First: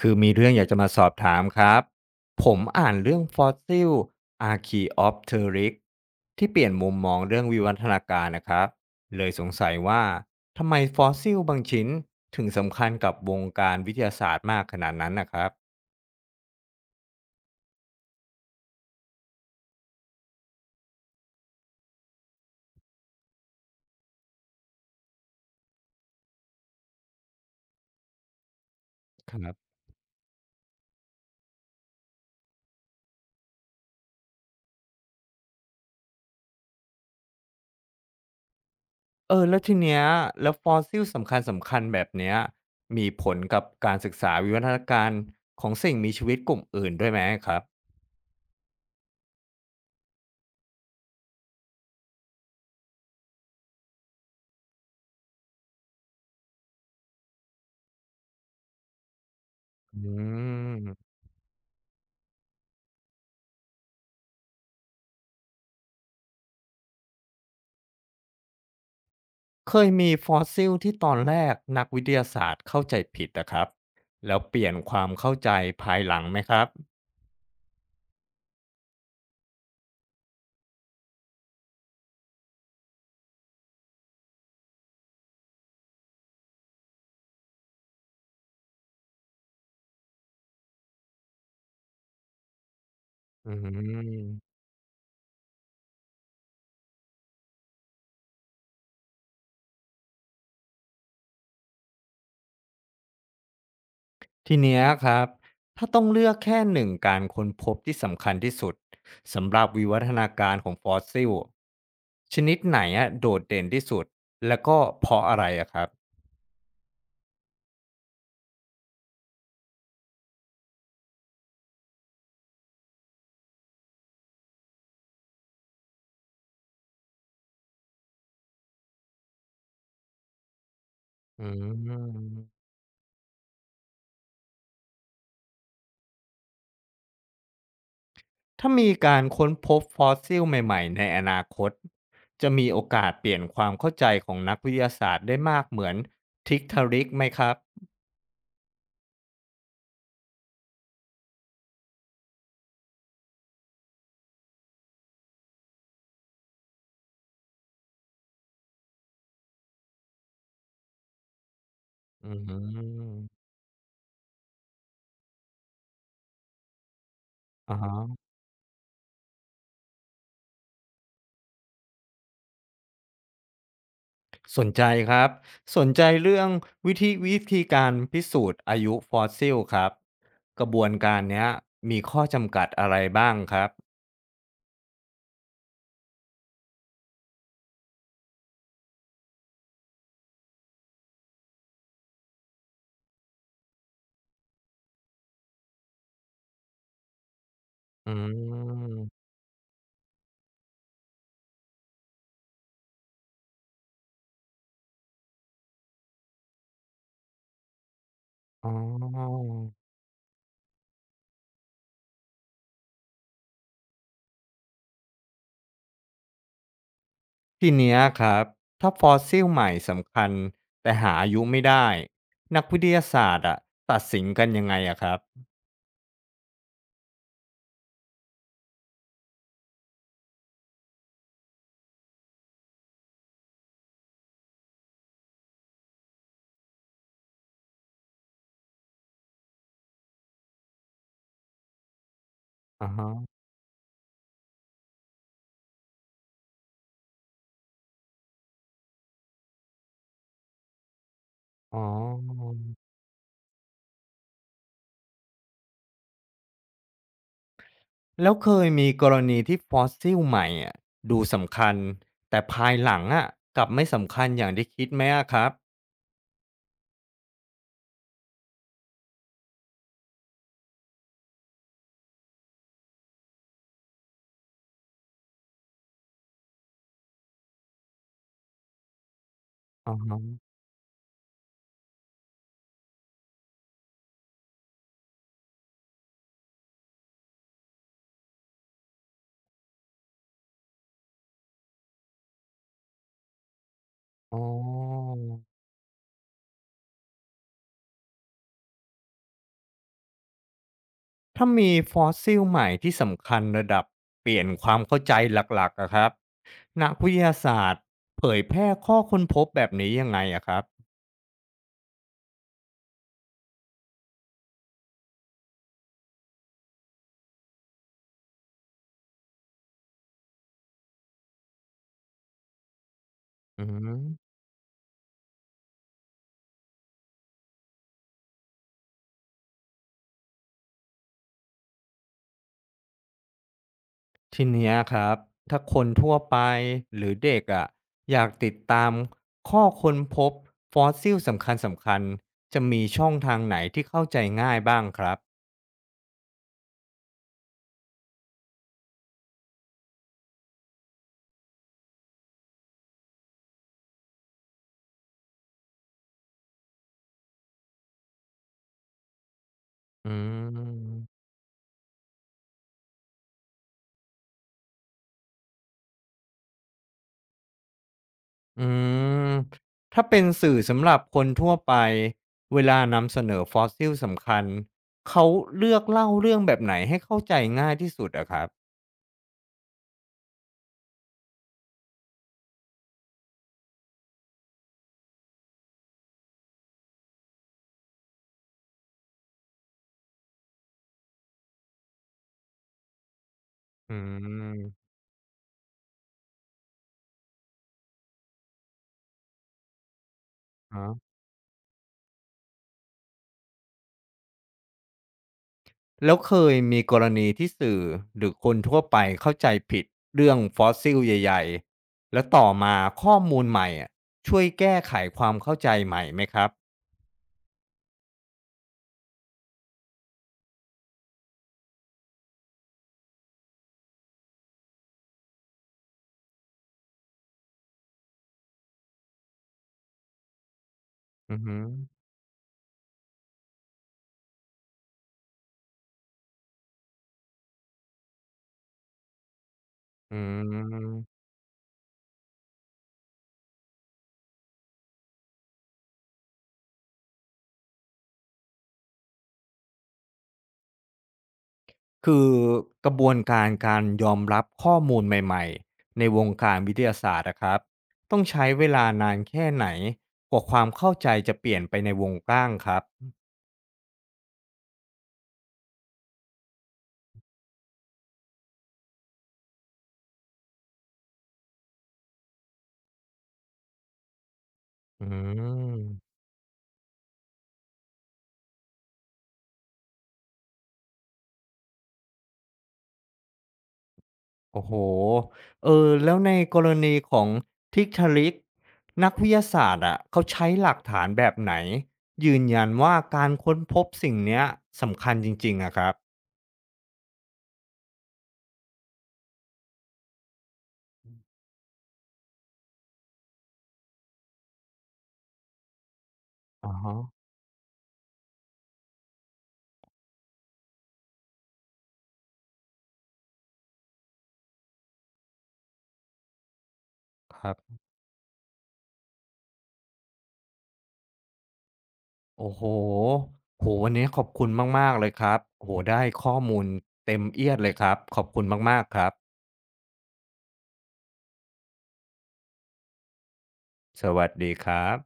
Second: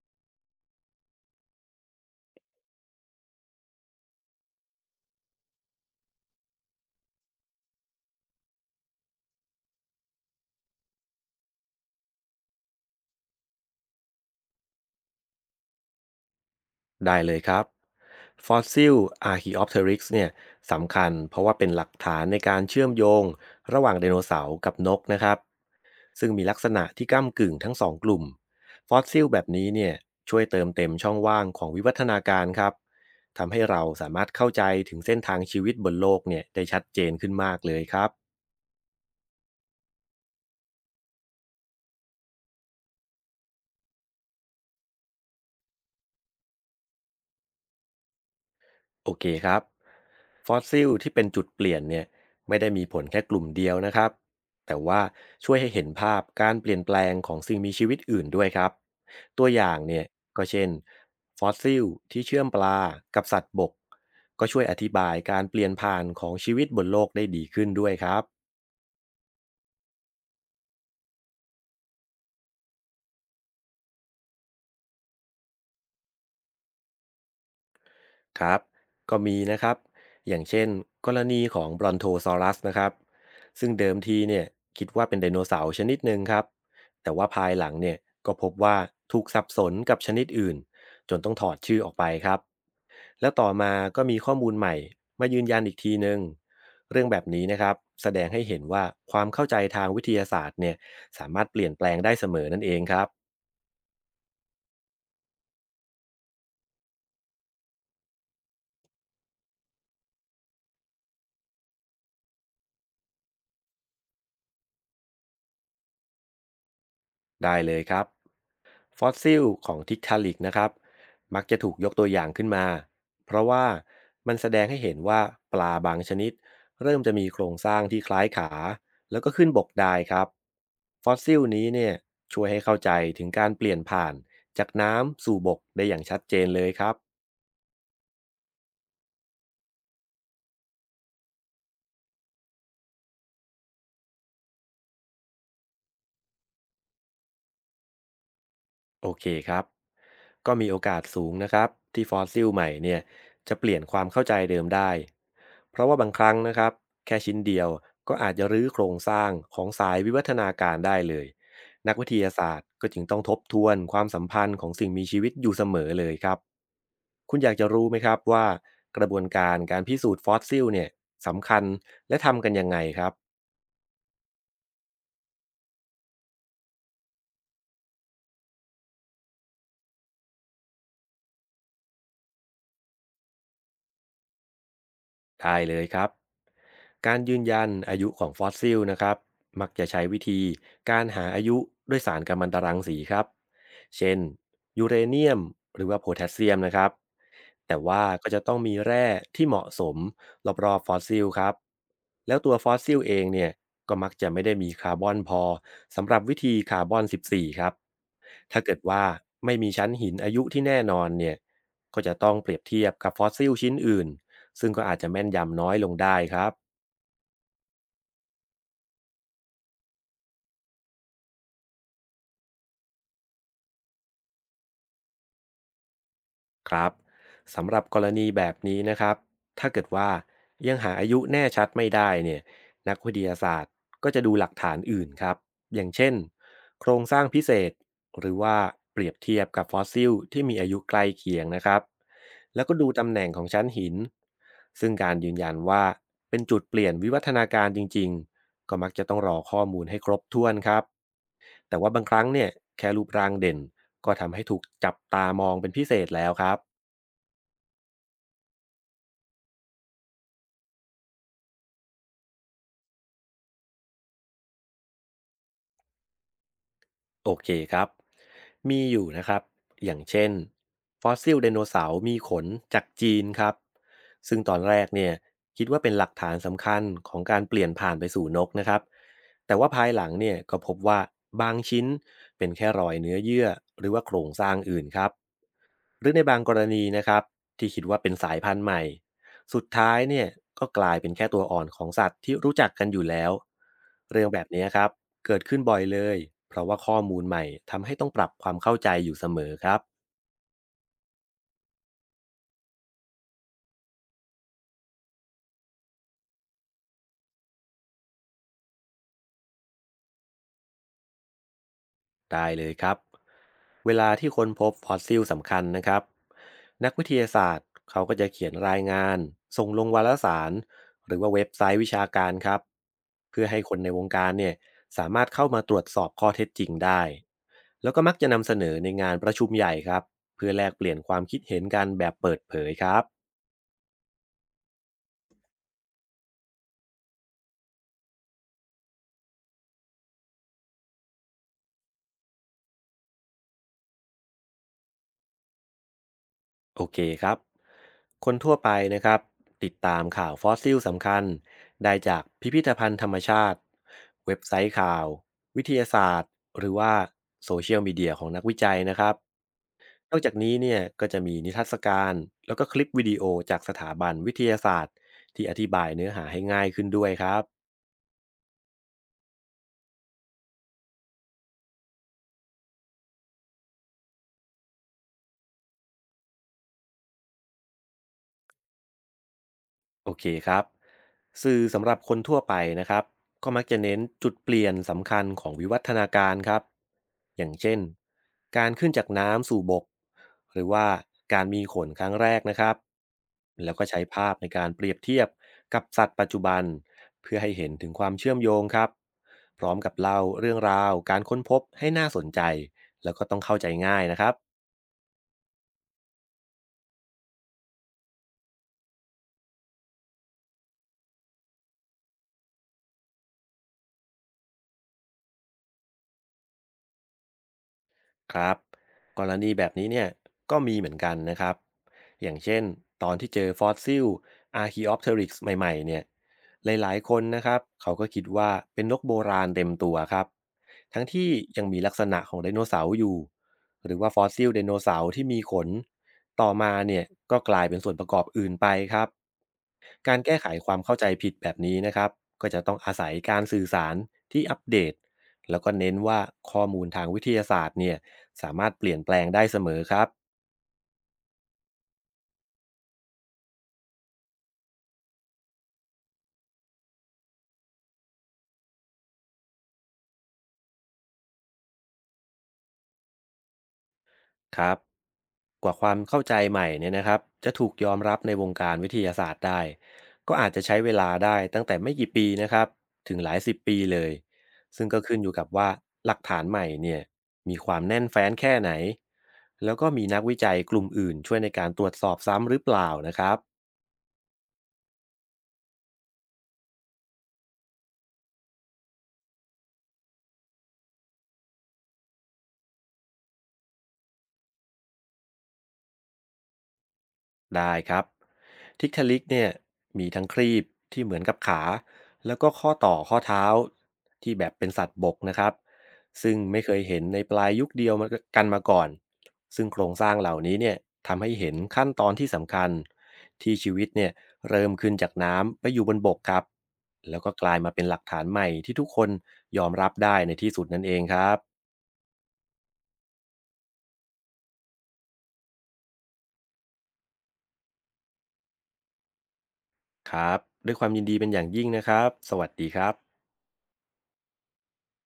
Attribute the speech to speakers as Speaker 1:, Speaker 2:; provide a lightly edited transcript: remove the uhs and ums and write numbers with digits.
Speaker 1: คือมีเรื่องอยากจะมาสอบถามครับผมอ่านเรื่องฟอสซิล a r c h e o p t e r y x ที่เปลี่ยนมุมมองเรื่องวิวัฒนาการนะครับเลยสงสัยว่าทำไมฟอสซิลบางชิ้นถึงสำคัญกับวงการวิทยาศาสตร์มากขนาดนั้นนะครับ
Speaker 2: ได้เลยครับฟอสซิล Archaeopteryx เนี่ยสำคัญเพราะว่าเป็นหลักฐานในการเชื่อมโยงระหว่างไดโนเสาร์กับนกนะครับซึ่งมีลักษณะที่ก้ากึ่งทั้งสองกลุ่มฟอสซิล
Speaker 1: ค
Speaker 2: แบบ
Speaker 1: รั
Speaker 2: นี้
Speaker 1: บ
Speaker 2: เนี่ยช่วยเติมเต็มช่องว่างของวิวัฒนาการครับทำให้เราสามารถเข้าใจถึงเส้นทางชีวิตบนโลกเนี่ยได้ชัดเจนขึ้นมากเลยครับ
Speaker 1: เออแล้วทีเนี้ยแล้วฟอสซิลสำคัญแบบเนี้ยมีผลกับการศึกษาวิวัฒนาการของสิ่งมีชีวิตกลุ่มอื่นด้วยไหมครับ
Speaker 2: โอเคครับฟอสซิลที่เป็นจุดเปลี่ยนเนี่ยไม่ได้มีผลแค่กลุ่มเดียวนะครับแต่ว่าช่วยให้เห็นภาพการเปลี่ยนแปลงของสิ่งมีชีวิตอื่นด้วยครับตัวอย่าง
Speaker 1: อื
Speaker 2: เนี่ยก็เช่น
Speaker 1: ม
Speaker 2: ฟอสซิลที่เชื่อมปลากับสัตว์บกก็ช่วยอธิบายการเปลี่ยนผ่านของชีวิตบนโลกได้ดีขึ้นด้วยครับ
Speaker 1: เคยมีฟอสซิลที่ตอนแรกนักวิทยาศาสตร์เข้าใจผิดนะครับแล้วเปลี่ยนความเข้าใจภายหลังไหมครับ
Speaker 2: ครับก็มีนะครับอย่างเช่นกรณีของบรอนโทซอรัสนะครับซึ่งเดิมทีเนี่ยคิดว่าเป็นไดโนเสาร์ชนิดหนึ่งครับแต่ว่าภายหลังเนี่ยก็พบว่าถูกสับสนกับชนิดอื่นจนต้องถอดชื่อออกไปครับแล้วต่อ
Speaker 1: อื
Speaker 2: มาก็มีข้อมูล
Speaker 1: ม
Speaker 2: ใหม่มายืนยันอีกทีหนึ่งเรื่องแบบนี้นะครับแสดงให้เห็นว่าความเข้าใจทางวิทยาศาสตร์เนี่ยสามารถเปลี่ยนแปลงได้เสมอนั่นเองครับ
Speaker 1: ทีเนี้ยครับถ้าต้องเลือกแค่หนึ่งการค้นพบที่สำคัญที่สุดสำหรับวิวัฒนาการของฟอสซิลชนิดไหนอะโดดเด่นที่สุดแล้วก็เพราะอะไรอะครับ
Speaker 2: ได้เลยครับ ฟอสซิลของทิกทาลิกนะครับมักจะถูกยกตัวอย่างขึ้นมาเพราะว่ามันแสดงให้เห็นว่าปลาบางชนิดเริ่มจะมีโครงสร้างที่คล้ายขาแล้วก็ขึ้นบกได้ครับฟอสซิล
Speaker 1: อื
Speaker 2: นี้เนี่ยช่วยให้
Speaker 1: ม
Speaker 2: เข้าใจถึงการเปลี่ยนผ่านจากน้ำสู่บกได้อย่างชัดเจนเลยครับ
Speaker 1: ถ้ามีการค้นพบฟอสซิลใหม่ๆในอนาคตจะมีโอกาสเปลี่ยนความเข้าใจของนักวิทยาศาสตร์ได้มากเหมือนทิกทาริกไหมครับ
Speaker 2: โอเคครับก็มีโอกาสสูงนะครับที่ฟอสซิลใหม่เนี่ยจะเปลี่ยนความเข้าใจเดิมได้ เพราะว่าบางครั้งนะครับแค่ชิ้นเดียวก็อาจจะรื้อโครงสร้างของสายวิวัฒนาการได้เลยนักวิท
Speaker 1: อื
Speaker 2: ยาศาสตร์ก็จึงต้อง
Speaker 1: ม
Speaker 2: ทบทวนความสัมพันธ์ของสิ่งมีชีวิตอยู่เสมอเลยครับคุณอยากจะ
Speaker 1: อ๋อ
Speaker 2: รู้ไหมครับว่ากระบวนการการพิสูจน์ฟอสซิลเนี่ยสำคัญและทำกันยังไงครับ
Speaker 1: สนใจครับ สนใจเรื่องวิธีการพิสูจน์อายุฟอสซิลครับ กระบวนการเนี้ยมีข้อจำกัดอะไรบ้างครับ
Speaker 2: ได้เลยครับ การยืนยันอายุของฟอสซิลนะครับมักจะใช้วิธีการหาอายุด้วยสารกัมมันตรังสีครับเช่นยูเรเนียมหรือว่าโพแทสเซียมนะครับแต่ว่า
Speaker 1: อื
Speaker 2: ก็จะต้องมีแร่
Speaker 1: ม
Speaker 2: ที่เหมาะสมรอบๆฟอสซิลครับแล้วตัวฟอสซิลเองเนี่ยก็มักจะไม่ได้มีคาร์บอนพอสำหรับวิธีคาร์บอน14ครับถ้า
Speaker 1: อ๋
Speaker 2: เกิดว่า
Speaker 1: อ
Speaker 2: ไม่มีชั้นหินอายุที่แน่นอนเนี่ยก็จะต้องเปรียบเทียบกับฟอสซิลชิ้นอื่นซึ่งก็อาจจะแม่นยำน้อยลงได้ครับ
Speaker 1: ทีเนี้ยครับถ้าฟอสซิลใหม่สำคัญแต่หาอายุไม่ได้นักวิทยาศาสตร์อะตัดสินกันยังไงอะครับ
Speaker 2: ครับสำหรับกรณีแบบนี้นะครับถ้าเกิดว่ายังหาอายุแน่ชัดไม่ได้เนี่ยนักวิทยาศาสตร์ก็จะดูหลักฐานอื่นครับอย่างเช่นโครงสร้างพิเศษหรือว่าเปรียบเทียบกับฟอสซิลที่มีอายุใกล้เคียงนะครับแล้วก็ดู
Speaker 1: อาฮะ
Speaker 2: ตำแหน่งของชั้นหินซึ่งการยืนยันว่าเป็นจุดเปลี่ยนวิวัฒนาการจริงๆก็มักจะต้องรอข้อมูลให้ครบถ้วนครับ
Speaker 1: อ๋
Speaker 2: แต่
Speaker 1: อ
Speaker 2: ว่าบางครั้งเนี่ยแค่รูปร่างเด่นก็ทำให้ถูกจับตามองเป็นพิเศษแล้วครับ
Speaker 1: แล้วเคยมีกรณีที่ฟอสซิลใหม่อะดูสำคัญแต่ภายหลังอะกลับไม่สำคัญอย่างที่คิดไหมอะครับ
Speaker 2: โอเคครับ มีอยู่นะครับ อย่างเช่น ฟอสซิลไดโนเสาร์มีขนจากจีนครับ ซึ่งตอนแรกเนี่ยคิดว่าเป็นหลักฐานสำคัญของการเปลี่ยนผ่านไปสู่นกนะครับ แต่ว่าภา
Speaker 1: อ
Speaker 2: ย
Speaker 1: อ
Speaker 2: หลัง
Speaker 1: ฮะ
Speaker 2: เนี่ยก็พบว่าบางชิ้นเป็นแค่รอยเนื้อเยื่อหรือว่าโครงสร้างอื่นครับ หรือในบางกรณีนะครับที่คิดว่าเป็นสายพันธุ์ใหม่สุดท้ายเนี่ยก็กลายเป็นแค่ตัวอ่อนของสัตว์ที่รู้จักกันอยู่แล้วเรื่อง
Speaker 1: อ๋
Speaker 2: แบ
Speaker 1: อ
Speaker 2: บนี้ครับเกิดขึ้นบ่อยเลยเพราะว่าข้อมูลใหม่ทำให้ต้องปรับความเข้าใจอยู่เสมอครับ
Speaker 1: ถ้ามีฟอสซิลใหม่ที่สำคัญระดับเปลี่ยนความเข้าใจหลักๆอะครับนักวิทยาศาสตร์เผยแพร่ข้อค้นพบแบบนี้ยังไงอะครับ
Speaker 2: ได้เลยครับเวลาที่ค้นพบฟอสซิลสำคัญนะครับนักวิทยาศาสตร์เขาก็จะเขียนรายงานส่งลงวารสารหรือว่าเว็บไซต์วิชาการครับเพื่อให้
Speaker 1: อื
Speaker 2: คนในวงการ
Speaker 1: ม
Speaker 2: เนี่ยสามารถเข้ามาตรวจสอบข้อเท็จจริงได้แล้วก็มักจะนำเสนอในงานประชุมใหญ่ครับเพื่อแลกเปลี่ยนความคิดเห็นกันแบบเปิดเผยครับ
Speaker 1: ทีเนี้ยครับถ้าคนทั่วไปหรือเด็กอะอยากติดตามข้อค้นพบฟอสซิลสำคัญจะมีช่องทางไหนที่เข้าใจง่ายบ้างครับ
Speaker 2: โอเคครับ คนทั่วไปนะครับติดตามข่าวฟอสซิลสำคัญได้จากพิพิธภัณฑ์ธรรมชาติเว็บไซต์ข่าววิทยาศาสตร์หรือว่าโซเชียลมีเดียของนักวิจัยนะครับ
Speaker 1: อื
Speaker 2: นอกจากนี้เนี่ยก็จะ
Speaker 1: ม
Speaker 2: มีนิทรรศการแล้วก็คลิปวิดีโอจากสถาบันวิทยาศาสตร์ที่อธิบายเนื้อหาให้ง่ายขึ้นด้วยครับ
Speaker 1: อืมถ้าเป็นสื่อสำหรับคนทั่วไปเวลานำเสนอฟอสซิลสำคัญเขาเลือกเล่าเรื่องแบบไหนให้เข้าใจง่ายที่สุดอะครับ
Speaker 2: โอเคครับสื่อสำหรับคนทั่วไปนะครับก็มักจะเน้นจุดเปลี่ยนสำคัญของวิวัฒนาการครับอย่างเช่นการขึ้นจากน้ำสู่บกหรือว่าการมีขนครั้งแรกนะครับแล้วก็
Speaker 1: อื
Speaker 2: ใช้ภาพในการ
Speaker 1: ม
Speaker 2: เปรียบเทียบกับสัตว์ปัจจุบันเพื่อให้เห็นถึงความเชื่อมโยงครับพร้อมกับเล่าเรื่องราว
Speaker 1: อ
Speaker 2: การค้นพบให้น่าสนใจแล้วก็ต้องเข้าใจง่ายนะครับ
Speaker 1: แล้วเคยมีกรณีที่สื่อหรือคนทั่วไปเข้าใจผิดเรื่องฟอสซิลใหญ่ๆ แล้วต่อมาข้อมูลใหม่อะช่วยแก้ไขความเข้าใจใหม่ไหมครับ
Speaker 2: ครับกรณีแบบนี้เนี่ยก็มีเหมือนกันนะครับอย่างเช่นตอนที่เจอฟอสซิล Archaeopteryx ใหม่ๆเนี่ยหลายๆคนนะครับเขาก็คิดว่าเป็นนกโบราณเต็มตัวครับทั้งที่
Speaker 1: อือฮึ
Speaker 2: ยังมีลักษณะของไดโนเสาร์อยู่หรือว่าฟอสซิลไดโนเสาร์ที่มีขนต่อมาเนี่ยก็กลายเป็นส่วนประกอบอื่นไปครับ กา
Speaker 1: อื
Speaker 2: รแก้ไขความเข้าใจ
Speaker 1: ม
Speaker 2: ผิดแบบนี้นะครับก็จะต้องอาศัยการสื่อสารที่อัปเดตแล้วก็เน้นว่าข้อมูลทางวิทยาศาสตร์เนี่ยสามารถเปลี่ยนแปลงได้เสมอครับ
Speaker 1: คือกระบวนการการยอมรับข้อมูลใหม่ๆ ในวงการวิทยาศาสตร์นะครับต้องใช้เวลานานแค่ไหนกว่าความเข้าใจจะเปลี่ยนไปในวงกว้างครับ
Speaker 2: ครับกว่าความเข้าใจใหม่เนี่ยนะครับจะถูกยอมรับในวงการวิทยาศาสตร์ได้ ก็อาจจะใช้เวลาได้ตั้งแต่ไม่กี่ปีนะครับถึงหลายสิบปีเลย ซึ่งก็
Speaker 1: อื
Speaker 2: ขึ้นอยู่กับว่าห
Speaker 1: ม
Speaker 2: ลักฐานใหม่เนี่ยมีความแน่นแฟ้นแค่ไหนแล้วก็มีนักวิจัยกลุ่มอื่นช่วยในการตรวจสอบซ้ำหรือเปล่านะครับ
Speaker 1: โอ้โฮเออแล้วในกรณีของทริกทริกนักวิทยาศาสตร์อะเขาใช้หลักฐานแบบไหนยืนยันว่าการค้นพบสิ่งเนี้ยสำคัญจริงๆอะครับ
Speaker 2: ได้ครับทิกทะลิกเนี่ยมีทั้งครีบที่เหมือนกับขาแล้วก็ข้อต่อข้อเท้าที่แบบเป็นสัตว์บกนะครับซึ่งไม่เค
Speaker 1: อะ
Speaker 2: ย
Speaker 1: ฮะ
Speaker 2: เห็นในปลายยุคเดียวมากันมาก่อนซึ่งโครงสร้างเหล่านี้เนี่ยทำให้เห็นขั้นตอนที่สำคัญที่ชีวิตเนี่ยเริ่มขึ้นจากน้ำไปอยู่บนบกครับแล้วก็
Speaker 1: ค
Speaker 2: ก
Speaker 1: รั
Speaker 2: ลายมา
Speaker 1: บ
Speaker 2: เป็นหลักฐานใหม่ที่ทุกคนยอมรับได้ในที่สุดนั่นเองครับ
Speaker 1: โอ้โฮโอ้โฮวันนี้ขอบคุณมากๆเลยครับโอ้โฮได้ข้อมูลเต็มเอี๊ยดเลยครับ ขอบคุณมากๆครับ
Speaker 2: ครับด้วยความยินดีเป็นอย่างยิ่งนะครับสวัสดีครับ
Speaker 1: สวัสดีครับ